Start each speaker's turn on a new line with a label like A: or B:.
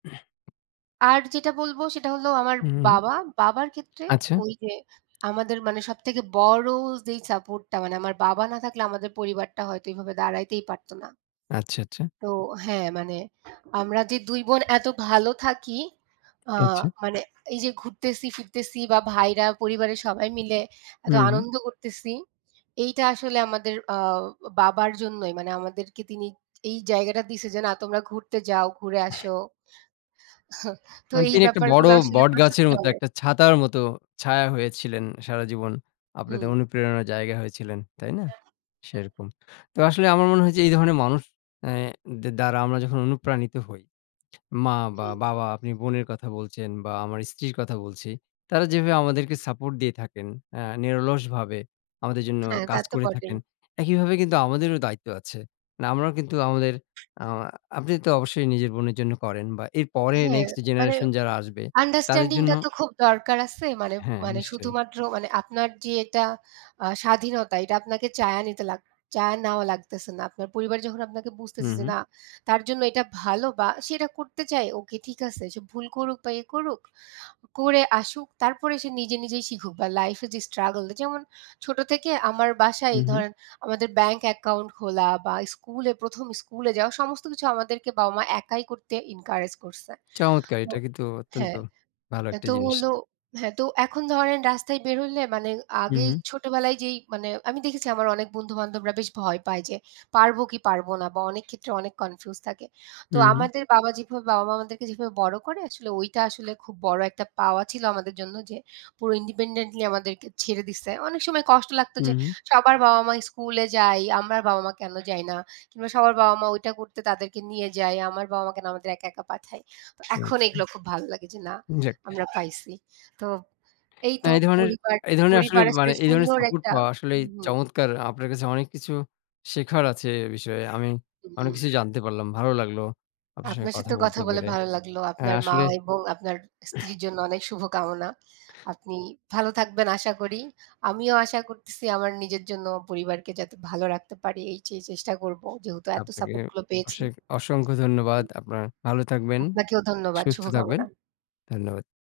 A: আর যেটা বলব, সেটা হলো আমার
B: উ, হু।
A: বাবা, বাবার ক্ষেত্রে
B: আচ্ছা।
A: ওই যে আমাদের মানে সবথেকে বড় যেই সাপোর্টটা, মানে আমার বাবা না থাকলে আমাদের পরিবারটা হয়তো এভাবে দাঁড়াতেই পারত না।
B: আচ্ছা, আচ্ছা।
A: তো হ্যাঁ, মানে আমরা যে ২ বোন এত ভালো থাকি, আ
B: আচ্ছা।
A: মানে এই যে ঘুরতেসি, ফিরতেছি বা ভাইরা, পরিবারের সবাই মিলে
B: উ,
A: এত
B: হুম।
A: আনন্দ করতেসি, এইটা আসলে আমাদের আ বাবার জন্যই। মানে আমাদেরকে তিনি এই জায়গাটা দিছে যে, না, তোমরা ঘুরতে যাও, ঘুরে আসো। তো
B: মানে
A: এই
B: তিনি একটা বড়
A: ব্যাপারগুলো আসলে
B: বট
A: প্রচুর
B: গাছের মতো,
A: চলে।
B: একটা ছাতার মতো ছায়া হয়েছিলেন সারাজীবন। আপনাদের
A: হুম।
B: অনুপ্রেরণার জায়গা হয়েছিলেন, তাই না?
A: এ্যা আ
B: সেরকম তো আসলে আমার মনে হয় যে, এই ধরনের মানুষ অ্যা দে দ্বারা আমরা যখন অনুপ্রাণিত হই, মা বা
A: হুম।
B: বাবা, আপনি বোনের কথা বলছেন বা আমার স্ত্রীর কথা বলছি, তারা যেভাবে আমাদেরকে সাপোর্ট দিয়ে থাকেন, অ্যা নিরলসভাবে আমাদের জন্য
A: হ্যাঁ, তা
B: কাজ
A: তো
B: করে
A: বটেই।
B: থাকেন, একইভাবে কিন্তু আমাদেরও দায়িত্ব আছে। মানে আমরাও কিন্তু আমাদের আমা আপনি তো অবশ্যই নিজের বোনের জন্য করেন বা এর পরে
A: হ্যাঁ,
B: next
A: মানে
B: generation যারা আসবে, তাদের জন্য।
A: understanding-টা তো খুব দরকার আছে, মানে,
B: হ্যাঁ,
A: মানে
B: নিশ্চয়ই।
A: শুধুমাত্র মানে আপনার যে এটা আ স্বাধীনতা, এইটা আপনাকে চেয়ে নিতে লাগ চেয়ে নেওয়া লাগতেছে না। আপনার পরিবার যখন আপনাকে
B: হু,
A: বুঝতেছে যে,
B: হুম।
A: না, তার জন্য এটা ভালো বা সে এটা করতে চায়, ওকে, ঠিক আছে সে ভুল করুক বা ই করুক, করে আসুক। তারপরে সে নিজে নিজেই শিখুক বা লাইফে যে struggle; যেমন, ছোট থেকে আমার বাসায়
B: হু,
A: এই
B: হু।
A: ধরেন আমাদের bank account খোলা বা স্কুলে ১ম স্কুলে যাওয়া, সমস্ত কিছু আমাদেরকে বাবা-মা একাই করতে encourage করসে।
B: চমৎকার।
A: তো
B: এটা কিন্তু অত্যন্ত
A: হ্যাঁ,
B: ভালো
A: এ্যা
B: একটা
A: তো
B: জিনিস।
A: হলো হ্যাঁ, তো এখন ধরেন রাস্তায় বের হইলে মানে
B: হু,
A: আগেই
B: হু।
A: ছোটবেলায় যেই মানে আমি দেখেছি আমার অনেক বন্ধু-বান্ধবরা বেশ ভয় পায় যে, পারব কী পারব না বা অনেক ক্ষেত্রে অনেক confused থাকে।
B: হু,
A: তো
B: হু।
A: আমাদের বাবা যেভাবে, বাবা-মা আমাদেরকে যেভাবে বড় করে, আসলে ওইটা আসলে খুব বড় একটা পাওয়া ছিল আমাদের জন্য যে, পুরো independently আমাদেরকে ছেড়ে দিসে। অনেক সময় কষ্ট লাগত
B: হু,
A: যে,
B: হু।
A: সবার বাবা-মা স্কুলে যায়, আমরার বাবা-মা কেন যায় না? কিংবা সবার বাবা-মা ওইটা করতে তাদেরকে নিয়ে যায়, আমার বাবা-মা কেন আমাদের একা, একা পাঠায়? তো এখন
B: আচ্ছা।
A: এইগুলো খুব ভালো লাগে যে, না,
B: যাক।
A: আমরা পাইসি। তো এই তো।
B: হ্যাঁ, এই ধরনের
A: পরিবার,
B: এই ধরনের আসলে
A: পরিবার, আসলে
B: মানে এই ধরনের
A: সুন্দর
B: সাপোর্ট
A: একটা,
B: পাওয়া আসলেই
A: হুম।
B: চমৎকার। আপনার কাছে অনেক কিছু শেখার আছে এ বিষয়ে। আমি অনেক
A: উম
B: কিছুই জানতে পারলাম। ভালো লাগলো আপনার সঙ্গে
A: আপনার
B: কথা
A: সাথেও কথা
B: বলতে
A: বলে
B: পেরে।
A: ভালো লাগলো।
B: হ্যাঁ,
A: আপনার মা
B: আসলে
A: এবং আপনার স্ত্রীর জন্য অনেক শুভকামনা। আপনি ভালো থাকবেন আশা করি। আমিও আশা করতেসি আমার নিজের জন্য ও পরিবারকে যাতে ভালো রাখতে পারি, এই সেই চেষ্টা করব। যেহেতু এত
B: আপনাকে
A: সাপোর্টগুলো পেয়েছি।
B: অসেক অসংখ্য ধন্যবাদ।
A: [unintelligible]
B: আপনার ভালো থাকবেন,
A: আপনাকেও ধন্যবাদ,
B: সুস্থ থাকবেন।
A: শুভকামনা।
B: ধন্যবাদ।